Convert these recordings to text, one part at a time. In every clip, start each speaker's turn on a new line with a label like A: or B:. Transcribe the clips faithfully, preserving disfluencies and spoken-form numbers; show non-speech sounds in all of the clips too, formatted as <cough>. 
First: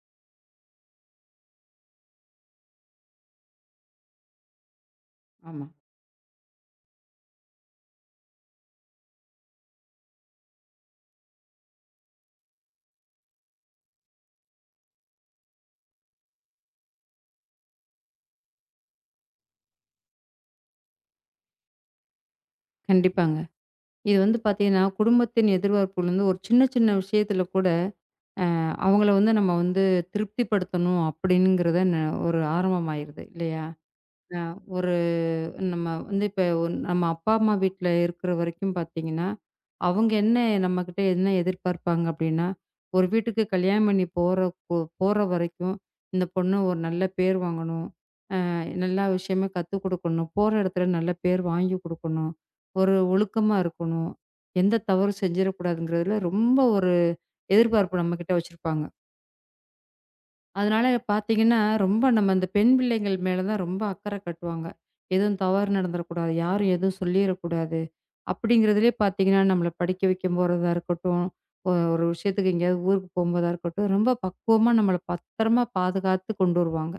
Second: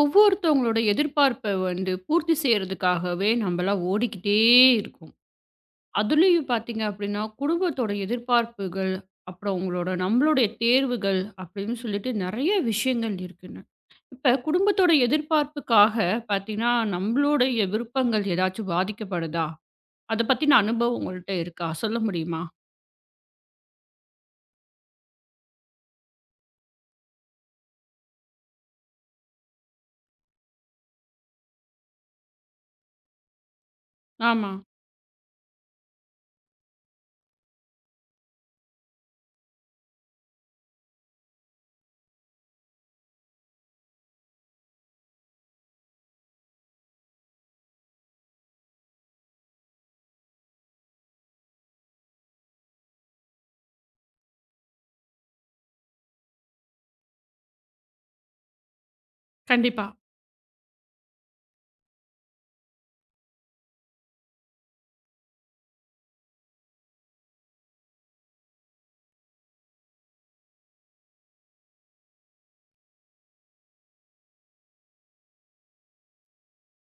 A: ஒவ்வொருத்தவங்களோட எதிர்பார்ப்ப வந்து பூர்த்தி செய்றதுக்காகவே நம்பலாம் ஓடிக்கிட்டே இருக்கோம்.
B: ஆமா.
A: அதுலயும் பார்த்தீங்க அப்டின்னா, குடும்பத்தோட எதிர்பார்ப்புகள், அப்புறம் உங்களோட நம்மளுடைய தேர்வுகள் அப்டின்னு சொல்லிட்டு நெறைய விஷயங்கள் இருக்குங்க. இப்ப குடும்பத்தோட எதிர்பார்ப்புக்காக பார்த்தீங்கன்னா, நம்மளுடைய விருப்பங்கள் ஏதாச்சும் பாதிக்கப்படுதா? அத பத்தின அனுபவம் உங்கள்ட்ட இருக்கா? சொல்ல முடியுமா?
B: கண்டிப்பாங்க. இது வந்து பார்த்தீங்கன்னா, குடும்பத்தின் எதிர்பார்ப்புலருந்து ஒரு சின்ன சின்ன விஷயத்துல கூட அவங்கள வந்து நம்ம வந்து திருப்திப்படுத்தணும் அப்படிங்கிறத ந ஒரு ஆரம்பமாயிருது இல்லையா? அ
A: ஆமா.
B: ஒரு நம்ம வந்து இப்ப ஒன் நம்ம அப்பா, அம்மா வீட்ல இருக்கிற வரைக்கும் பார்த்தீங்கன்னா, அவங்க என்ன நம்மகிட்ட என்ன எதிர்பார்ப்பாங்க அப்படின்னா, ஒரு வீட்டுக்கு கல்யாணம் பண்ணி போற போ போற வரைக்கும், இந்த பொண்ணு ஒரு நல்ல பேர் வாங்கணும். நல்லா விஷயமே கத்துக் குடுக்கணும். போற இடத்துல நல்ல பேர் வாங்கி குடுக்கணும். ஒரு ஒழுக்கமா இருக்கணும். எந்த தவறும் செஞ்சிடக்கூடாதுங்கிறதுல ரொம்ப ஒரு எதிர்பார்ப்பு நம்மகிட்ட வச்சிருப்பாங்க.
A: கண்டிப்பா.
B: அதனால பார்த்தீங்கன்னா, ரொம்ப நம்ம இந்த பெண் பிள்ளைகள் மேல தான் ரொம்ப அக்கறை காட்டுவாங்க. எதுவும் தவறு நடந்துறக்கூடாது. யாரும் எதுவும் சொல்லிறக்கூடாது. அப்படிங்கிறதுலயே பார்த்தீங்கன்னா, நம்மள படிக்க வைக்க போறதா இருக்கட்டும், ஒ ஒரு விஷயத்துக்கு எங்கேயாவது ஊருக்கு போம்போதா இருக்கட்டும், ரொம்ப பக்குவமா நம்மள பத்திரமா பாதுகாத்து கொண்டு வருவாங்க.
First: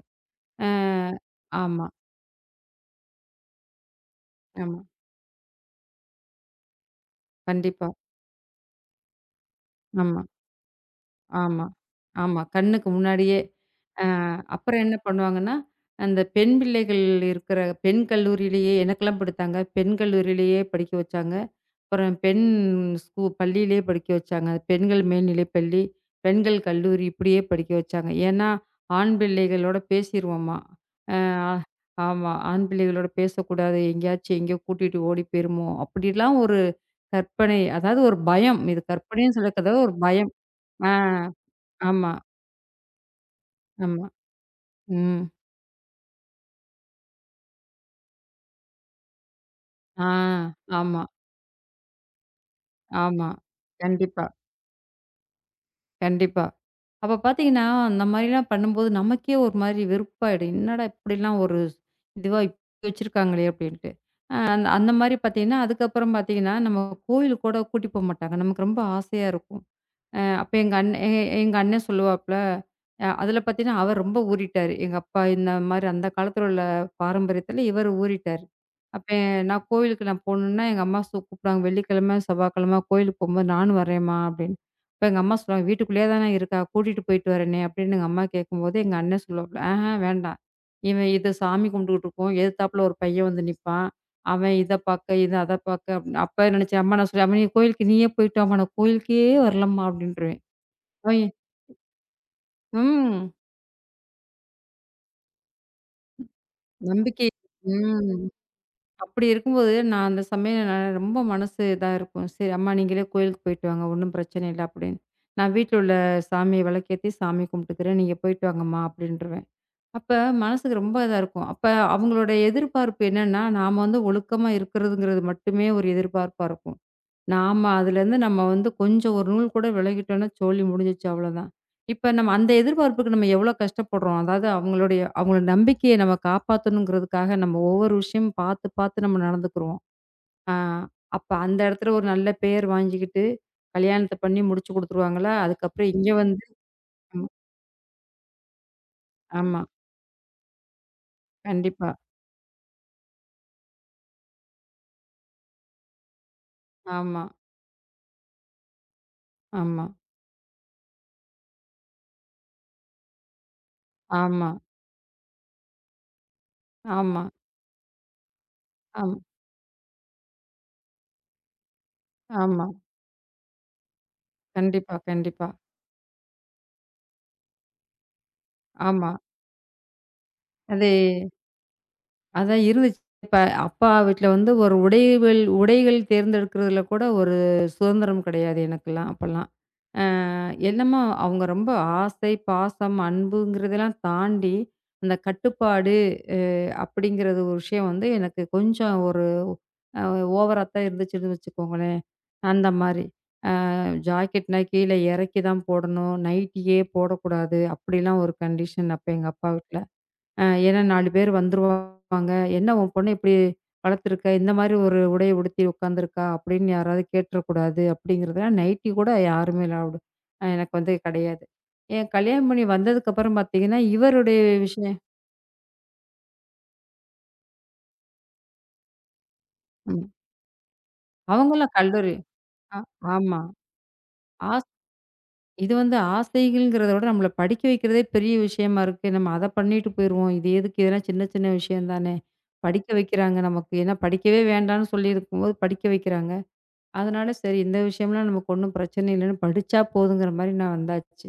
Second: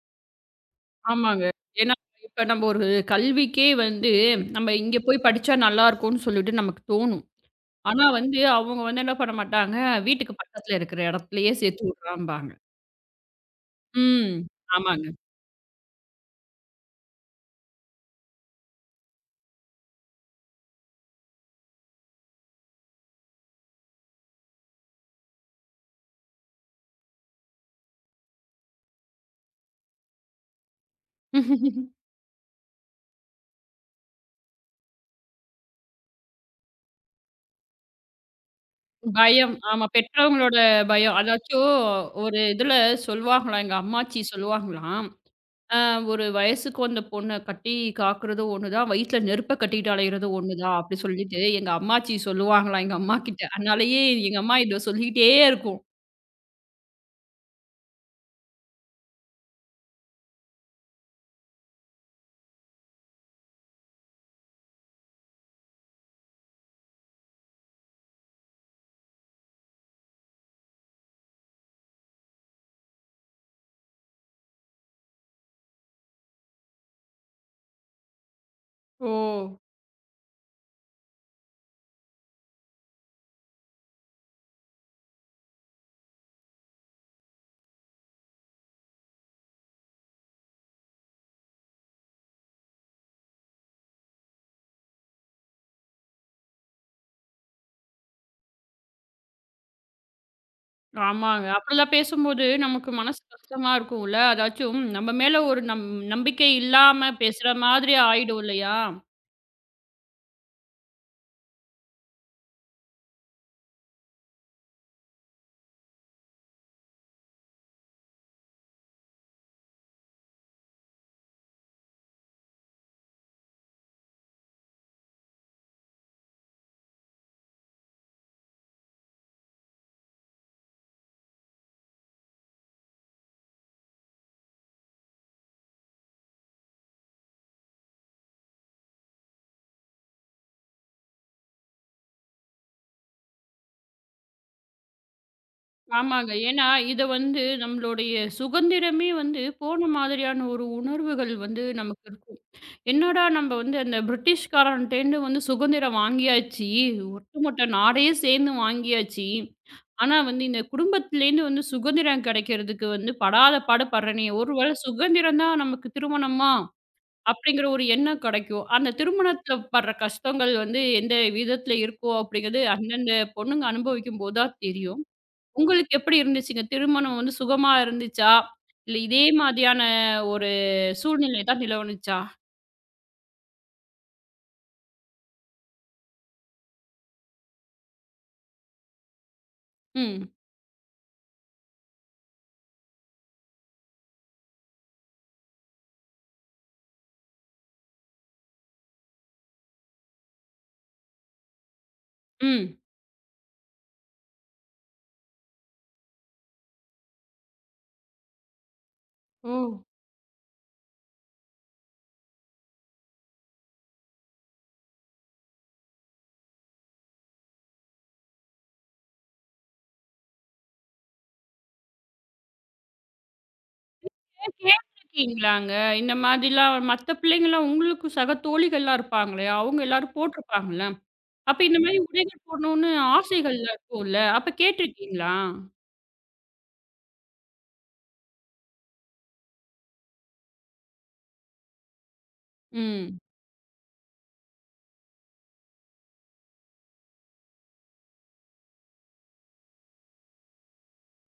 B: அ
A: ஆமாங்க.
B: ஆமா,
A: ஏன்னா, இப்ப நம்ம ஒரு கல்விக்கே வந்து நம்ம
B: ஆமா.
A: இங்க போய் படிச்சா நல்லாருக்கும்னு சொல்லிட்டு நமக்கு தோணும்.
B: கண்டிப்பா.
A: ஆனா வந்து, அவங்க வந்து என்ன பண்ண மாட்டாங்க,
B: ஆமா,
A: வீட்டுக்கு பக்கத்துல இருக்கிற இடத்துலயே
B: ஆமா,
A: சேர்த்து
B: ஆமா.
A: விடுறம்பாங்க.
B: கண்ணுக்கு முன்னாடியே. அ
A: ம்.
B: அப்புறம் என்ன
A: ஆமாங்க.
B: பண்ணுவாங்கன்னா, அந்த பெண் பிள்ளைகள் இருக்கிற பெண் கல்லூரியிலேயே எனக்கெல்லாம் படித்தாங்க. பெண் கல்லூரியிலேயே படிக்க வச்சாங்க. அப்புறம் பெண் ஸ்கூ பள்ளியிலேயே படிக்க வச்சாங்க. பெண்கள் மேல்நிலைப் பள்ளி, பெண்கள் கல்லூரி இப்படியே படிக்க வச்சாங்க. ஏன்னா, ஆண் பிள்ளைகளோட பேசிருவோமா. அ
A: <laughs>
B: ஆமா. ஆண் பிள்ளைகளோட பேசக்கூடாது. எங்கேயாச்சும் எங்கேயோ கூட்டிட்டு ஓடி போயிருமோ! அப்படிலாம் ஒரு கற்பனை. அதாவது ஒரு பயம். இது கற்பனைன்னு
A: பயம்.
B: சொல்லக்கூடாது.
A: ஆமா.
B: ஒரு பயம்.
A: பெற்றவங்களோட
B: ஆ,
A: பயம். அதாச்சும்
B: ஆமா,
A: ஒரு இதுல சொல்லுவாங்களாம், எங்க
B: ஆமா.
A: அம்மாச்சி சொல்லுவாங்களாம்.
B: ம்.
A: அ "ஒரு வயசுக்கு வந்த பொண்ண கட்டி காக்குறது ஒண்ணுதான், வயித்துல நெருப்ப கட்டிட்டு
B: ஆ,
A: அலையிறது ஒண்ணுதான்" அப்படி
B: ஆமா,
A: சொல்லிட்டு எங்க அம்மாச்சி சொல்லுவாங்களாம், எங்க
B: ஆமா.
A: அம்மாகிட்ட. அதனாலயே
B: கண்டிப்பா,
A: எங்க அம்மா இத சொல்லிக்கிட்டே இருக்கும்.
B: கண்டிப்பா. அப்ப பார்த்தீங்கன்னா, அந்த மாரிலாம் பண்ணும்போது நமக்கே ஒரு மாரி வெறுப்பாயிடும். என்னடா இப்படிலாம் ஒரு இதுவா இப்படி வச்சிருக்காங்களே அப்படின்ட்டு. அ அந்த அந்த மாரி பார்த்தீங்கன்னா, அதுக்கப்புறம் பார்த்தீங்கன்னா, நம்ம கோயிலுக்கு கூட கூட்டி போமாட்டாங்க. நமக்கு ரொம்ப ஆசையா இருக்கும். அ அப்ப எங்க அண்ண எ எங்க அண்ணன் சொல்லுவாப்புல, அ அதில பார்த்தீங்கன்னா, அவர் ரொம்ப ஊறிட்டாரு. எங்க அப்பா இந்த மாரி அந்த காலத்தில உள்ள பாரம்பரியத்தில இவர் ஊறிட்டாரு. அப்ப
A: ஓ!
B: நான் கோவிலுக்கு நான் போணும்னா, எங்க அம்மா சு கூப்பிடுவாங்க. "வெள்ளிக்கிழமை, செவ்வாய்க்கிழமை கோயிலுக்கு போம்போது நானும் வரேம்மா" அப்படின்னு. அப்ப எங்க அம்மா சொல்லுவாங்க, "வீட்டுக்குள்ளேயே தானே இருக்கா, கூட்டிட்டு போயிட்டு வரேனே" அப்படின்னு எங்க அம்மா கேட்கும்போது, எங்க அண்ணன் சொல்லுவாப்புல, "ஆஹ வேண்டாம். இவன் இது சாமி கும்பிட்டுக்கிட்டு இருக்கும். எதுத்தாப்புல ஒரு பையன் வந்து நிப்பான். அவன் இத பாக்க, இது அத பாக்க அப்டின்னு அப்ப நெனச்சேன். அம்மா நான் சொல்லுவேன், "அம்மா நீ கோயிலுக்கு நீயே போயிட்டு வாம்மா, நான் கோயிலுக்கே வரலம்மா" அப்டின்ருவேன். அவன்
A: ஆமாங்க. அப்படிலாம் பேசும்போது நமக்கு மனசு
B: ம்.
A: கஷ்டமா இருக்கும்ல. அதாச்சும் நம்ம மேல ஒரு நம் நம்பிக்கை இல்லாம
B: நம்பிக்கை.
A: பேசுற மாதிரி
B: ம்.
A: ஆயிடும் இல்லையா?
B: அப்டி இருக்கும்போது, நான் அந்த சமயம் நான் ரொம்ப மனசு இதா இருக்கும். சரி அம்மா நீங்களே கோயிலுக்கு போயிட்டு வாங்க, ஒண்ணும் பிரச்சனை இல்ல அப்டின்னு. நான் வீட்ல உள்ள சாமிய விளக்கேத்தி சாமி கும்பிட்டுக்கிறேன். நீங்க போயிட்டு வாங்கம்மா அப்டின்ருவேன். அப்ப மனசுக்கு ரொம்ப இதா இருக்கும். அப்ப அவங்களோட எதிர்பார்ப்பு என்னன்னா, நாம வந்து ஒழுக்கமா இருக்கிறதுங்கிறது மட்டுமே ஒரு எதிர்பார்ப்பா இருக்கும். நாம அதுலேருந்து நம்ம வந்து கொஞ்சம் ஒரு நூல் கூட விலகிட்டோம்னா, சோலி முடிஞ்சிச்சு அவ்வளோதான். இப்ப நம்ம அந்த எதிர்பார்ப்புக்கு நம்ம எவ்வளோ கஷ்டப்படுறோம். அதாவது அவங்களுடைய அவங்களோட நம்பிக்கைய நம்ம காப்பாத்தணுங்கிறதுக்காக நம்ம ஒவ்வொரு விஷயமும் பார்த்து, பார்த்து நம்ம நடந்துக்குருவோம். ஆ அப்ப அந்த இடத்துல ஒரு நல்ல பேர் வாங்கிக்கிட்டு, கல்யாணத்த பண்ணி முடிச்சு குடுத்துருவாங்களா, அதுக்கப்புறம் இங்க
A: ஆமாங்க.
B: வந்து
A: ஏன்னா இத
B: ம்.
A: வந்து நம்மளுடைய சுதந்திரமே வந்து
B: ஆமா.
A: போன மாதிரியான ஒரு உணர்வுகள் வந்து
B: கண்டிப்பா.
A: நமக்கு இருக்கும். என்னடா நம்ம வந்து அந்த பிரிட்டிஷ்காரன்ட்டேருந்து வந்து சுதந்திரம் வாங்கியாச்சு.
B: ஆமா,
A: ஒட்டுமொத்த நாடே சேர்ந்து வாங்கியாச்சு.
B: ஆமா,
A: ஆனா வந்து இந்த குடும்பத்திலேருந்து வந்து சுதந்திரம் கிடைக்கிறதுக்கு வந்து படாத பாடு படுறேனே.
B: ஆமா,
A: ஒருவேளை சுதந்திரம் தான் நமக்கு திருமணமா?
B: ஆமா,
A: அப்படிங்கிற ஒரு எண்ணம் கிடைக்கும். அந்த
B: ஆம்,
A: திருமணத்தில படுற கஷ்டங்கள் வந்து எந்த விதத்தில இருக்கும் அப்படிங்கிறது
B: ஆமா.
A: அந்தந்த பொண்ணுங்க அனுபவிக்கும்போது தான்
B: கண்டிப்பா,
A: தெரியும்.
B: கண்டிப்பா.
A: உங்களுக்கு எப்படி இருந்துச்சுங்க? திருமணம் வந்து சுகமா இருந்துச்சா? இல்ல
B: ஆமா.
A: இதே மாதிரியான ஒரு
B: அதே
A: சூழ்நிலை தான் நிலவுனுச்சா?
B: அதான் இருந்துச்சு. இப்ப அப்பா வீட்ல வந்து ஒரு உடைகள் உடைகள் தேர்ந்தெடுக்கிறதுல கூட ஒரு சுதந்திரம் கிடையாது எனக்கெல்லாம் அப்பல்லாம். அ
A: ம்,
B: என்னமோ அவங்க ரொம்ப ஆசை, பாசம், அன்புங்கிறதெல்லாம் தாண்டி, அந்த கட்டுப்பாடு அ அப்படிங்கிறது ஒரு விஷயம் வந்து எனக்கு கொஞ்சம் ஒரு அ ஓவரா தான் இருந்துச்சுன்னு வச்சுக்கோங்களேன். அந்த
A: ம்.
B: மாரி. அ ஜாக்கெட்னா கீழ இறக்கி தான் போடணும். நைட்டியே போடக்கூடாது. அப்படிலாம் ஒரு கண்டிஷன் அப்ப எங்க அப்பா
A: ஓ!
B: வீட்ல. அ ஏன்னா நாலு பேர் வந்துருவாங்க. "என்ன உன் பொண்ண இப்படி வளர்த்துருக்க? இந்த மாரி ஒரு உடைய உடுத்தி உட்காந்துருக்கா?" அப்படின்னு யாராவது கேட்றக்கூடாது அப்படிங்கிறதுனால நைட்டி கூட யாருமே அலவுடு அ எனக்கு வந்து கிடையாது. என் கல்யாணம் பண்ணி வந்ததுக்கப்புறம் பார்த்தீங்கன்னா, இவருடைய
A: ஏன்
B: விஷயம்
A: கேட்டுருக்கீங்களாங்க? இந்த மாதிரிலாம் மத்த பிள்ளைங்கலாம் உங்களுக்கு சக தோழிகள்லாம் இருப்பாங்களே, அவங்க
B: ம்.
A: எல்லாரும் போட்டிருப்பாங்கல்ல. அப்ப
B: அவங்கலாம்
A: இந்த மாரி
B: கல்லூரி
A: உடைகள்
B: அ
A: போடணும்னு
B: ஆமா.
A: ஆசைகள்லாம் இருக்கும்ல. அப்ப
B: ஆஸ்
A: கேட்டுருக்கீங்களா?
B: இது வந்து ஆசைகள்ங்கிறத விட நம்மள படிக்க வைக்கிறதே பெரிய விஷயமா இருக்கு. நம்ம அத பண்ணிட்டு போயிருவோம். இது எதுக்கு? இதெல்லாம் சின்ன சின்ன விஷயம் தானே! படிக்க
A: ம்.
B: வைக்கிறாங்க நமக்கு. ஏன்னா படிக்கவே வேண்டான்னு சொல்லியிருக்கும்போது படிக்க வைக்கிறாங்க. அதனால சரி இந்த விஷயம்லாம் நமக்கு ஒண்ணும் பிரச்சனை இல்லன்னு படிச்சா போதுங்கிற மாரி நான் வந்தாச்சு.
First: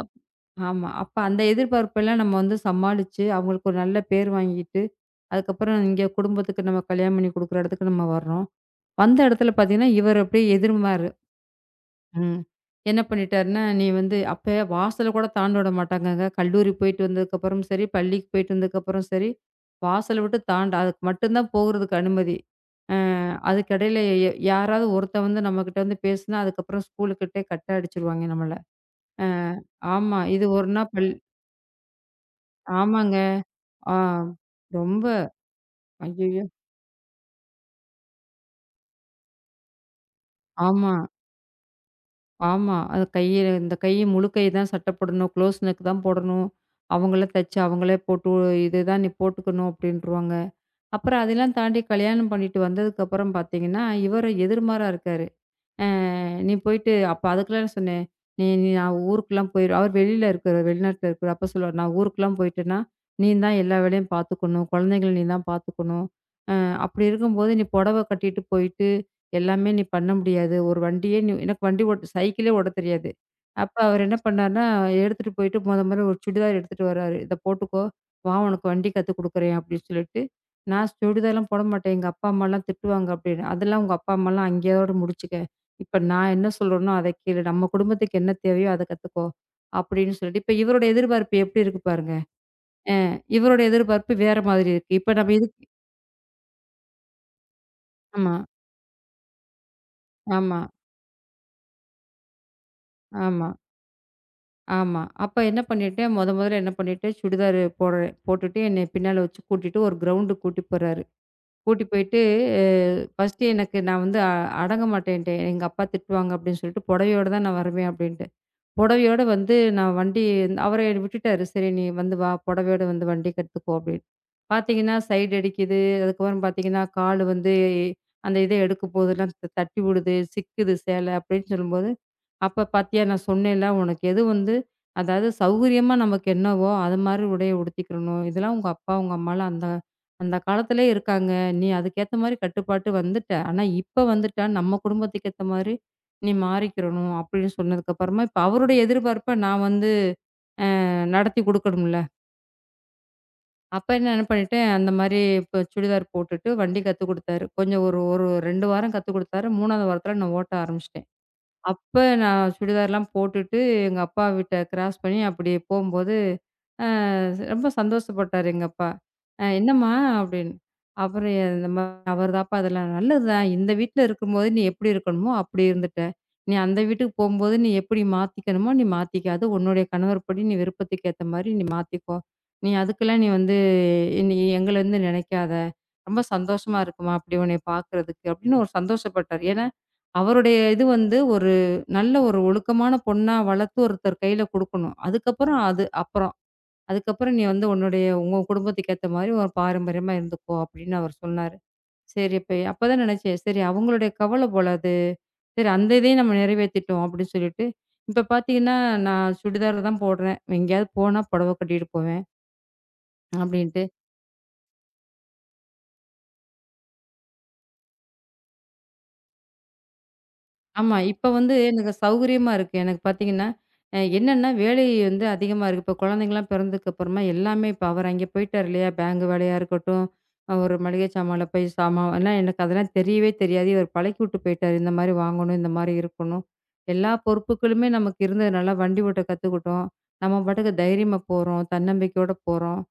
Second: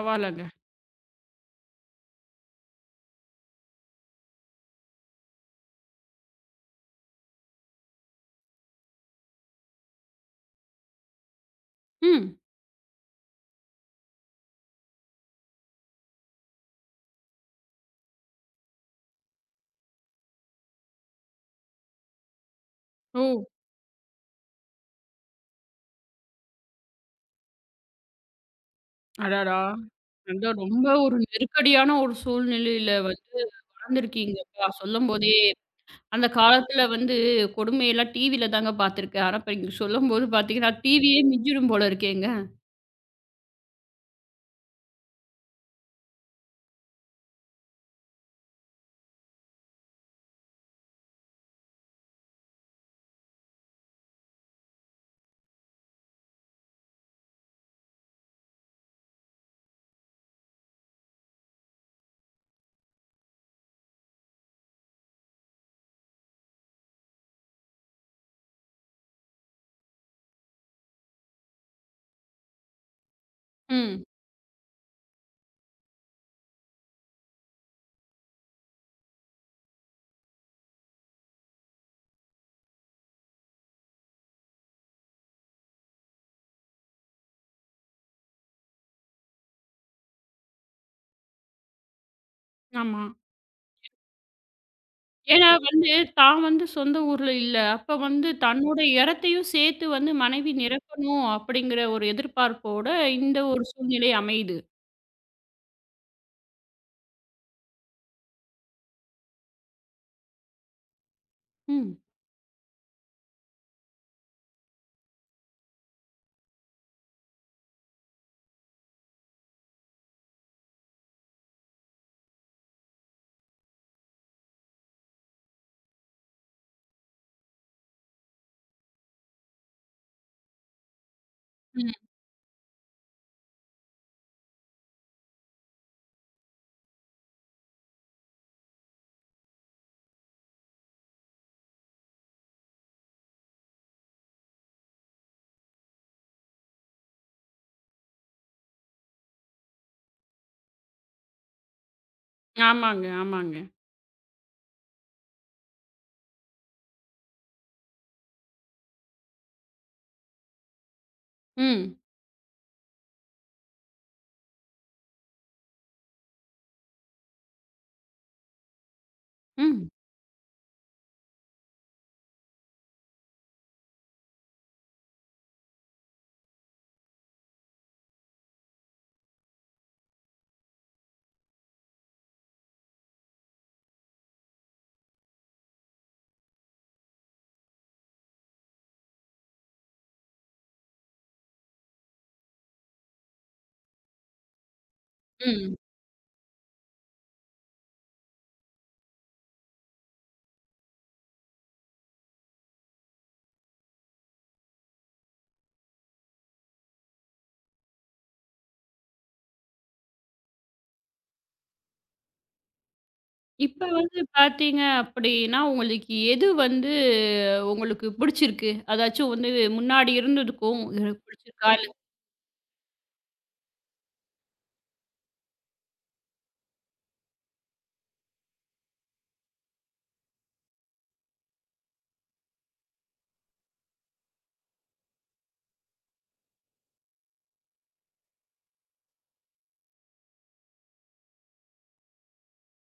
B: அப் ஆமா. அப்ப அந்த எதிர்பார்ப்பெல்லாம் நம்ம வந்து சமாளிச்சு, அவங்களுக்கு ஒரு நல்ல பேர் வாங்கிட்டு, அதுக்கப்புறம் இங்க குடும்பத்துக்கு நம்ம கல்யாணம் பண்ணி குடுக்குற இடத்துக்கு நம்ம வர்றோம். வந்த இடத்துல பார்த்தீங்கன்னா, இவர் அப்படியே எதிர்மாறு.
A: ம்.
B: ம். என்ன பண்ணிட்டாருன்னா, நீ வந்து அப்ப வாசல கூட தாண்ட விட மாட்டாங்கங்க. கல்லூரி போயிட்டு வந்ததுக்கப்புறம் சரி, பள்ளிக்கு போயிட்டு வந்ததுக்கப்புறம் சரி, வாசல விட்டு தாண்ட அதுக்கு மட்டும் தான் போகுறதுக்கு அனுமதி. அ
A: ஓ!
B: அதுக்கிடையில ய யாராவது ஒருத்தன் வந்து நம்மகிட்ட வந்து பேசுனா, அதுக்கப்புறம் ஸ்கூலுக்கிட்டே கட் அடிச்சுருவாய்ங்க நம்மள. அ
A: அடடா!
B: ஆமா. இது
A: அதான்
B: ஒரு
A: ரொம்ப
B: நாள் பள்
A: ஒரு நெருக்கடியான ஒரு சூழ்நிலையில
B: ஆமாங்க.
A: வந்து
B: ஆ
A: வளர்ந்துருக்கீங்கப்பா.
B: ரொம்ப
A: சொல்லும்போதே, அந்த
B: ஐயய்யோ!
A: காலத்துல வந்து கொடுமையெல்லாம் டிவில தாங்க பார்த்துருக்கேன். ஆனா, இப்ப நீங்க சொல்லும்போது பார்த்தீங்கன்னா,
B: ஆமா.
A: டிவியே மிஞ்சிடும் போல இருக்கேங்க.
B: ஆமா. அது கையில இந்த கை முழு கை தான் சட்டை போடணும். க்ளோஸ் நெக் தான் போடணும். அவங்களே தச்சு, அவங்களே போட்டு இதுதான் நீ போட்டுக்கணும் அப்படின்ருவாங்க. அப்புறம் அதெல்லாம் தாண்டி கல்யாணம் பண்ணிட்டு வந்ததுக்கப்புறம் பார்த்தீங்கன்னா, இவர் எதிர்மாரா இருக்காரு. அ நீ போயிட்டு அப்ப அதுக்குலாம் சொன்னேன். நீ நீ நான் ஊருக்குலாம் போயிரு அவர் வெளியில இருக்காரு. வெளிநாட்ல இருக்காரு. அப்ப சொல்லுவாரு, "நான் ஊருக்குலாம் போயிட்டேன்னா, நீ தான் எல்லா வேலையும் பார்த்துக்கணும். குழந்தைங்கள நீ தான் பார்த்துக்கணும். அ அப்படி இருக்கும்போது நீ புடவ கட்டிட்டு போயிட்டு, எல்லாமே நீ பண்ண முடியாது. ஒரு வண்டியே நீ" எனக்கு வண்டி ஓட்ட சைக்கிளே ஓட்டத் தெரியாது. அப்ப அவர்
A: ம்.
B: என்ன பண்ணாருன்னா, எடுத்துட்டு போயிட்டு மொத மொத ஒரு சுடிதார் எடுத்துட்டு வராரு. "இத போட்டுக்கோ. வா உனக்கு வண்டி கத்துக் குடுக்குறேன்" அப்படின்னு சொல்லிட்டு, நான் சுடிதார்லாம் போட மாட்டேன். எங்க அப்பா, அம்மாலாம் திட்டுவாங்க அப்படின்னு. "அதெல்லாம் உங்க அப்பா, அம்மாலாம் அங்கேயோட முடிச்சுக்க. இப்ப நான் என்ன சொல்றேனோ அத கேளு. நம்ம குடும்பத்துக்கு என்ன தேவையோ அத கத்துக்கோ. அப்படின்னு சொல்லிட்டு இப்ப இவரோட எதிர்பார்ப்பு எப்படி இருக்கு பாருங்க.
A: ஆமா.
B: இவரோட எதிர்பார்ப்பு வேற மாதிரி இருக்கு. இப்ப நம்ம
A: ஏன்னா
B: இதுக்கு
A: வந்து தான் வந்து சொந்த ஊர்ல இல்ல. அப்ப வந்து
B: ஆமா,
A: தன்னோட இடத்தையும் சேர்த்து வந்து மனைவி
B: ஆமா,
A: நிரப்பணும் அப்படிங்கிற ஒரு எதிர்பார்ப்போட இந்த
B: ஆமா,
A: ஒரு சூழ்நிலை அமையுது.
B: ஆமா. அப்ப என்ன பண்ணிட்டேன், மொத மொதல்ல என்ன பண்ணிட்டேன், சுடிதார் போடுறேன் போட்டுட்டு என்னைய பின்னால வச்சு கூட்டிட்டு ஒரு கிரவுண்டுக்கு கூட்டி போறாரு. கூட்டி
A: ம்.
B: போயிட்டு அ ஃபர்ஸ்ட்டு எனக்கு நான் வந்து அ அடங்க மாட்டேன்ட்டேன். எங்க அப்பா திட்டுவாங்க அப்படின்னு சொல்லிட்டு புடவையோட தான் நான் வருவேன் அப்படின்ட்டு. புடவையோட வந்து நான் வண்டி அவர விட்டுட்டாரு. சரி நீ வந்து வா புடவையோட வந்து வண்டி கத்துக்கோ அப்படின்னு. பார்த்தீங்கன்னா, சைடு அடிக்குது. அதுக்கப்புறம் பார்த்தீங்கன்னா, கால் வந்து அந்த இத எடுக்கப் போதெல்லாம் த தட்டி விடுது, சிக்குது சேலை அப்படின்னு சொல்லும்போது,
A: ம்.
B: "அப்ப பார்த்தியா நான் சொன்னேன்ல, உனக்கு எது வந்து அதாவது சௌகரியமா நமக்கு என்னவோ, அது மாரி உடைய உடுத்திக்கிறணும். இதெல்லாம் உங்க அப்பா, உங்க அம்மாலாம் அந்த அந்த காலத்திலே இருக்காங்க. நீ அதுக்கேத்த மாரி கட்டுப்பாட்டு வந்துட்ட. ஆனா, இப்ப வந்துட்டா நம்ம குடும்பத்துக்கு ஏத்த மாரி நீ மாறிக்கிறணும்." அப்படின்னு சொன்னதுக்கு அப்புறமா, இப்ப அவருடைய எதிர்பார்ப்ப நான் வந்து அ நடத்தி குடுக்கணும்ல.
A: ஆமாங்க, ஆமாங்க.
B: அப்ப என்ன பண்ணிட்டேன், அந்த மாரி இப்போ சுடிதார் போட்டுட்டு வண்டி கத்துக் குடுத்தாரு. கொஞ்சம் ஒரு ஒரு ரெண்டு வாரம் கத்துக் குடுத்தாரு. மூன்றாவது வாரத்தில நான் ஓட்ட ஆரம்பிச்சுட்டேன்.
A: ம்.
B: அப்ப நான் சுடிதார்லாம் போட்டுட்டு எங்க அப்பா வீட்ட கிராஸ் பண்ணி அப்படியே போம்போது அ ரொம்ப சந்தோஷப்பட்டாரு எங்க அப்பா. அ
A: ம்.
B: "என்னம்மா?" அப்படின்னு. அப்புறம் இந்த மாரி அவர் தான்ப்பா அதெல்லாம் "நல்லது தான். இந்த வீட்ல இருக்கும்போது நீ எப்படி இருக்கணுமோ அப்படி இருந்துட்ட. நீ அந்த வீட்டுக்கு போம்போது நீ எப்படி மாத்திக்கணுமோ நீ மாத்திக்க. அது உன்னுடைய கணவர் படி நீ விருப்பத்துக்கு ஏத்த மாரி நீ மாத்திக்கோ. நீ அதுக்கெல்லாம் நீ வந்து நீ எங்கள வந்து நினைக்காத. ரொம்ப சந்தோஷமா இருக்கும்மா அப்படி உன்னைய பார்க்கறதுக்கு" அப்படின்னு ஒரு சந்தோஷப்பட்டாரு. ஏன்னா, அவருடைய இது வந்து ஒரு நல்ல ஒரு ஒழுக்கமான பொண்ணா வளர்த்து ஒருத்தர் கையில குடுக்கணும். அதுக்கப்புறம்
A: ம்.
B: அது அப்புறம். அதுக்கப்புறம் நீ வந்து உன்னுடைய உங்க குடும்பத்துக்கு ஏத்த மாதிரி ஒரு பாரம்பரியமா இருந்துக்கோ அப்படின்னு அவர் சொன்னாரு. சரி இப்ப அப்பதான் நினைச்சேன். சரி அவங்களுடைய கவலை போல அது. சரி அந்த இதையும் நம்ம நிறைவேத்திட்டோம் அப்படின்னு சொல்லிட்டு, இப்ப பார்த்தீங்கன்னா நான் சுடிதார் தான் போடுறேன். எங்கேயாவது போனா புடவை கட்டிட்டு போவேன் அப்படின்ட்டு.
A: இப்ப வந்து பார்த்தீங்க அப்படின்னா, உங்களுக்கு எது வந்து உங்களுக்கு பிடிச்சிருக்கு? அதாச்சும் வந்து முன்னாடி இருந்ததுக்கும்
B: ஆமா.
A: எனக்கு
B: இப்ப வந்து
A: பிடிச்சிருக்கா? இல்ல
B: எனக்கு சௌகரியமா இருக்கு. எனக்கு பார்த்தீங்கன்னா, அ என்னன்னா வேலை வந்து அதிகமா இருக்கு. இப்ப குழந்தைங்கலாம் பிறந்ததுக்கு அப்புறமா எல்லாமே இப்ப அவர் அங்கே போயிட்டாரு இல்லையா? பேங்க் வேலையா இருக்கட்டும், அ ஒரு மளிகை சாமான்ல போய் சாமான்லாம் எனக்கு அதெல்லாம் தெரியவே தெரியாது. இவர் பழக்கிவுட்டு போயிட்டாரு. இந்த மாரி வாங்கணும், இந்த மாரி இருக்கணும். எல்லா பொறுப்புகளுமே நமக்கு இருந்ததுனால வண்டி ஓட்ட கத்துக்கிட்டோம். நம்ம பாட்டுக்கு தைரியமா போறோம், தன்னம்பிக்கையோட போறோம்.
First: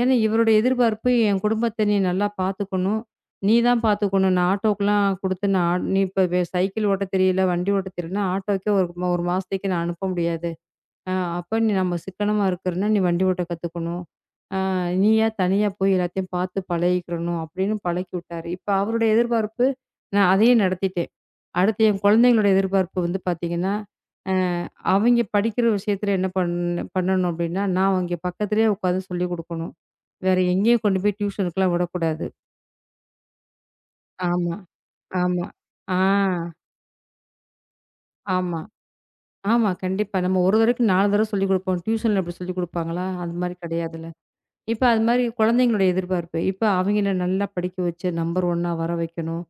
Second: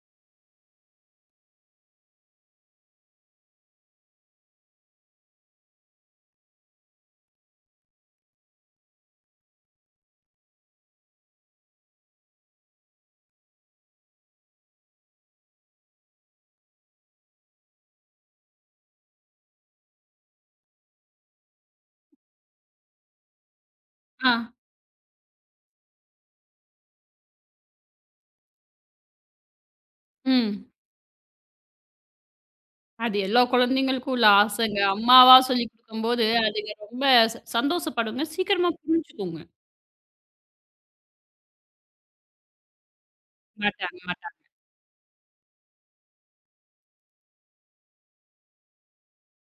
B: ஏன்னா இவருடைய எதிர்பார்ப்பு என் குடும்பத்த நீ நல்லா பார்த்துக்கணும். நீ தான் பார்த்துக்கணும். நான் ஆட்டோக்கெல்லாம் குடுத்து நான் ஆட் நீ இப்ப வே சைக்கிள் ஓட்ட தெரியல, வண்டி ஓட்ட தெரியலன்னா, ஆட்டோக்கே ஒரு ம ஒரு மாசத்துக்கு நான் அனுப்ப முடியாது. அ அப்ப நீ நம்ம சிக்கனமா இருக்கிறன்னா, நீ வண்டி ஓட்ட கத்துக்கணும். அ நீயா தனியா போய் எல்லாத்தையும் பார்த்து பழகிக்கிடணும் அப்படின்னு பழக்கி விட்டாரு. இப்ப அவருடைய எதிர்பார்ப்பு நான் அதையும் நடத்திட்டேன். அடுத்து என் குழந்தைங்களோட எதிர்பார்ப்பு வந்து பார்த்தீங்கன்னா, அ
A: ஆ,
B: அவைங்க படிக்கிற விஷயத்துல என்ன பண் பண்ணணும் அப்டின்னா, நான் அங்க பக்கத்திலேயே உட்காந்து சொல்லிக் குடுக்கணும். வேற
A: ம்.
B: எங்கேயும் கொண்டு போய் டியூஷனுக்குலாம் விடக்கூடாது.
A: அது எல்லா குழந்தைங்களுக்கும் உள்ள
B: ஆமா,
A: ஆசைங்க. அம்மாவா
B: ஆமா.
A: சொல்லிக்
B: ஆ,
A: குடுக்கும்போது, அதுங்க ரொம்ப ச சந்தோஷப்படுங்க.
B: ஆமா,
A: சீக்கிரமா புரிஞ்சுக்குங்க.
B: ஆமா. கண்டிப்பா. நம்ம ஒரு தடவைக்கு நாலு தடவ சொல்லிக் குடுப்போம். டியூஷன்ல அப்டி சொல்லிக் குடுப்பாங்களா? அது மாரி
A: மாட்டாங்க,
B: கிடையாதுல்ல.
A: மாட்டாங்க.
B: இப்ப அது மாரி குழந்தைங்களோட எதிர்பார்ப்பு. இப்ப அவங்கள நல்லா படிக்க வச்சு நம்பர் ஒன்னா வர வைக்கணும்.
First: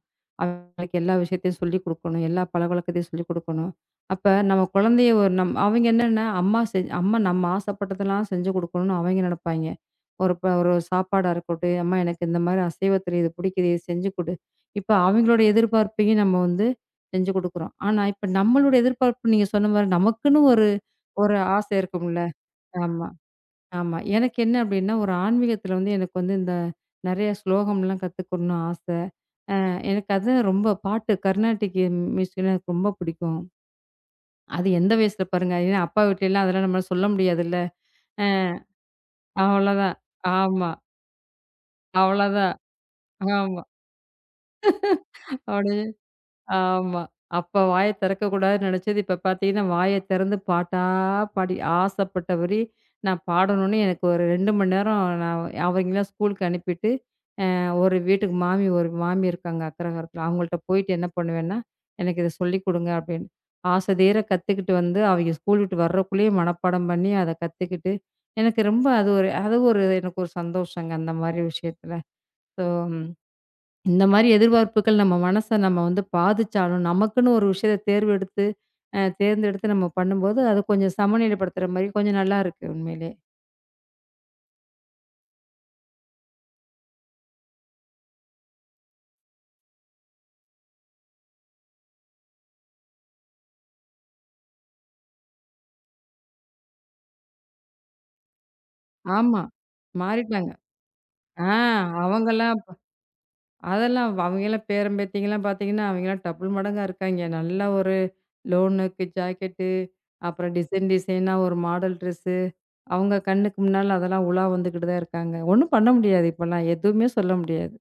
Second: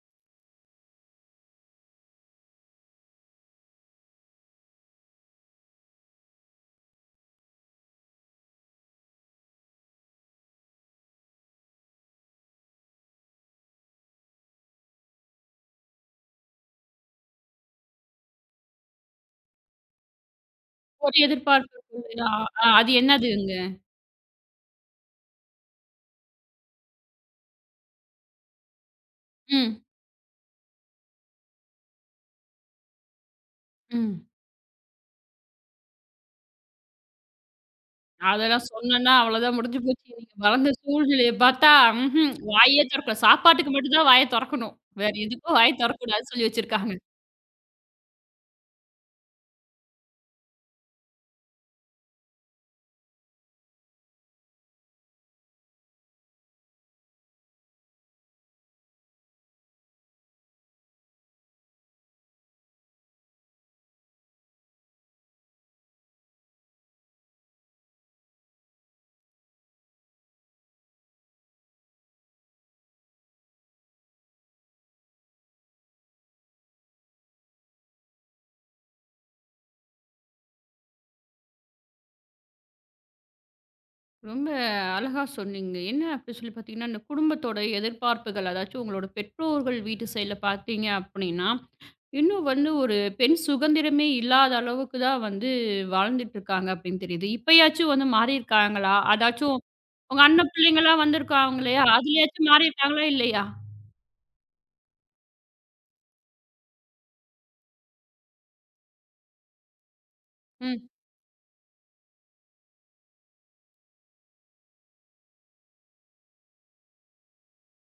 B: அவங்களுக்கு எல்லா விஷயத்தையும் சொல்லிக் குடுக்கணும். எல்லா பழக்கவழக்கத்தையும் சொல்லிக் குடுக்கணும். அப்ப நம்ம குழந்தைய ஒரு நம் அவங்க என்னன்னா, அம்மா செஞ் அம்மா நம்ம ஆசைப்பட்டதெல்லாம் செஞ்சு குடுக்கணும்னு அவங்க நெனைப்பாய்ங்க. ஒரு ப ஒரு சாப்பாடா இருக்கட்டும், "அம்மா எனக்கு இந்த மாரி அசைவத்துல இது பிடிக்குது. இது செஞ்சு குடு." இப்ப அவங்களோட எதிர்பார்ப்பையும் நம்ம வந்து செஞ்சு குடுக்குறோம். ஆனா இப்ப நம்மளோட எதிர்பார்ப்பு நீங்க சொன்ன மாரி நமக்குன்னு ஒரு
A: ஒரு
B: ஒரு
A: எதிர்பார்ப்பு
B: ஆசை இருக்கும்ல.
A: இருக்குல்லையா? அ அது
B: ஆமா.
A: என்னதுங்க?
B: ஆமா. எனக்கு என்ன அப்டின்னா, ஒரு ஆன்மீகத்துல வந்து எனக்கு வந்து இந்த நெறைய ஸ்லோகம்லாம் கத்துக்கணும்னு ஆச. அ
A: ம்,
B: எனக்கு அது ரொம்ப பாட்டு கர்நாடிக் மியூசிக்னா எனக்கு ரொம்ப பிடிக்கும்.
A: ம்.
B: அது எந்த வயசுல பாருங்க. ஏன்னா அப்பா வீட்லலாம் அதெல்லாம் நம்மளால சொல்ல முடியாதுல்ல. அ
A: அதெல்லாம் சொன்னேன்னா அவ்வளோதான் முடிஞ்சு
B: அவ்வளோதான்.
A: போச்சு. நீங்க
B: ஆமா.
A: வளர்ந்த சூழ்நிலைய பார்த்தா, ம்ஹ்ம்.
B: அவ்வளோதான்.
A: வாயே தொறக்கல.
B: ஆமா.
A: சாப்பாட்டுக்கு மட்டும் தான் வாய தொறக்கணும். வேற எதுக்கும் வாய
B: அப்டியே
A: தொறக்கக்கூடாதுன்னு சொல்லி வச்சிருக்காங்க.
B: ஆமா. அப்ப வாய திறக்கக்கூடாதுன்னு நெனச்சது, இப்ப பாத்தீங்கன்னா வாய திறந்து பாட்டா பாடி ஆசைப்பட்டபடி நான் பாடணும்னு எனக்கு ஒரு ரெண்டு மணி நேரம் நான் அவங்களலாம் ஸ்கூலுக்கு அனுப்பிட்டு ஒரு வீட்டுக்கு மாமி ஒரு மாமி இருக்காங்க அக்ரஹாரத்துல. அவங்கள்ட்ட போயிட்டு என்ன பண்ணுவேன்னா, "எனக்கு இத சொல்லிக் குடுங்க" அப்படின்னு. ஆசை தீர கத்துக்கிட்டு வந்து அவைங்க ஸ்கூல் விட்டு வர்றக்குள்ளயே மனப்பாடம் பண்ணி அத கத்துக்கிட்டு, எனக்கு ரொம்ப அது ஒரு அது ஒரு எனக்கு ஒரு சந்தோஷங்க அந்த மாரி விஷயத்துல. ஸோ, இந்த மாரி எதிர்பார்ப்புகள் நம்ம மனச நம்ம வந்து பாதிச்சாலும், நமக்குன்னு ஒரு விஷயத்த தேர்வெடுத்து அ தேர்ந்தெடுத்து நம்ம பண்ணும்போது, அது கொஞ்சம் சமநிலைப்படுத்துற மாரி கொஞ்சம் நல்லா இருக்கு உண்மையிலே.
A: ரொம்ப அழகா சொன்னீங்க. என்ன அப்படி சொல்லி பார்த்தீங்கன்னா, இந்த குடும்பத்தோட எதிர்பார்ப்புகள், அதாச்சும் உங்களோட பெற்றோர்கள் வீட்டு சைடுல பார்த்தீங்க அப்படின்னா, இன்னும் வந்து ஒரு பெண் சுதந்திரமே இல்லாத அளவுக்கு தான் வந்து வாழ்ந்துட்டு இருக்காங்க அப்படின்னு தெரியுது. இப்பயாச்சும் வந்து மாறியிருக்காங்களா?
B: ஆமா.
A: அதாச்சும் உங்க
B: மாறிட்டாங்க.
A: அண்ணன் பிள்ளைங்கலாம்
B: ஆ
A: வந்திருக்காங்க இல்லையா? அதுலயாச்சும்
B: அவங்கலாம்
A: மாறியிருக்காங்களா இல்லையா?
B: அதெல்லாம் அவங்கலாம் பேரன் பேத்திங்கலாம் பார்த்தீங்கன்னா, அவங்கலாம் டபுள் மடங்கா இருக்காய்ங்க. நல்லா ஒரு லோ நெக் ஜாக்கெட்டு, அப்புறம்
A: ம்.
B: டிசைன் டிசைனா ஒரு மாடல் ட்ரெஸ்ஸு. அவங்க கண்ணுக்கு முன்னால அதெல்லாம் உலா வந்துகிட்டு தான் இருக்காங்க. ஒண்ணும் பண்ண முடியாது இப்பலாம். எதுவுமே சொல்ல முடியாது.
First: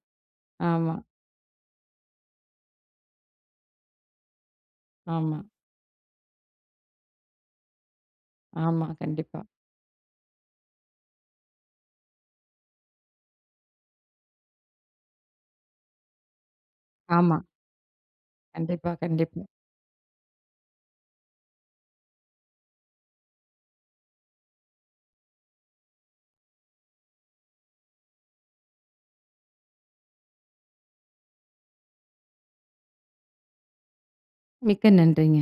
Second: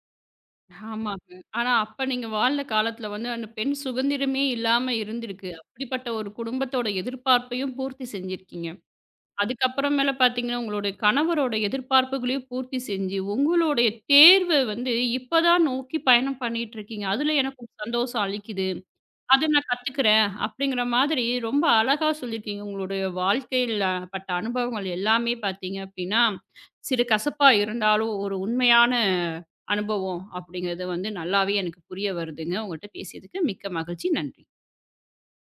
B: ஆமா,
A: ஆமாங்க. ஆனா அப்ப நீங்க வாழ்ந்த காலத்துல வந்து அந்த பெண் சுதந்திரமே இல்லாம
B: ஆமா,
A: இருந்திருக்கு. அப்படிப்பட்ட ஒரு குடும்பத்தோட எதிர்பார்ப்பையும் பூர்த்தி செஞ்சிருக்கீங்க.
B: ஆமா. கண்டிப்பா.
A: அதுக்கப்புறமேல பார்த்தீங்கன்னா, உங்களோட கணவரோட எதிர்பார்ப்புகளையும் பூர்த்தி செஞ்சு, உங்களுடைய தேர்வ வந்து இப்ப தான் நோக்கி பயணம் பண்ணிட்டுருக்கீங்க. அதுல
B: ஆமா.
A: எனக்கு ஒரு சந்தோஷம் அளிக்குது.
B: கண்டிப்பா, கண்டிப்பா.
A: அத நான் கத்துக்கிறேன். அப்படிங்கிற மாதிரி ரொம்ப அழகா சொல்லியிருக்கீங்க. உங்களுடைய வாழ்க்கையில பட்ட அனுபவங்கள் எல்லாமே பார்த்தீங்க அப்படின்னா, சிறு கசப்பா இருந்தாலும் ஒரு உண்மையான அனுபவம் அப்படிங்கிறது வந்து நல்லாவே எனக்கு புரிய வருதுங்க. உங்கள்ட்ட பேசியதுக்கு மிக்க மகிழ்ச்சி. நன்றி.
B: மிக்க நன்றிங்க.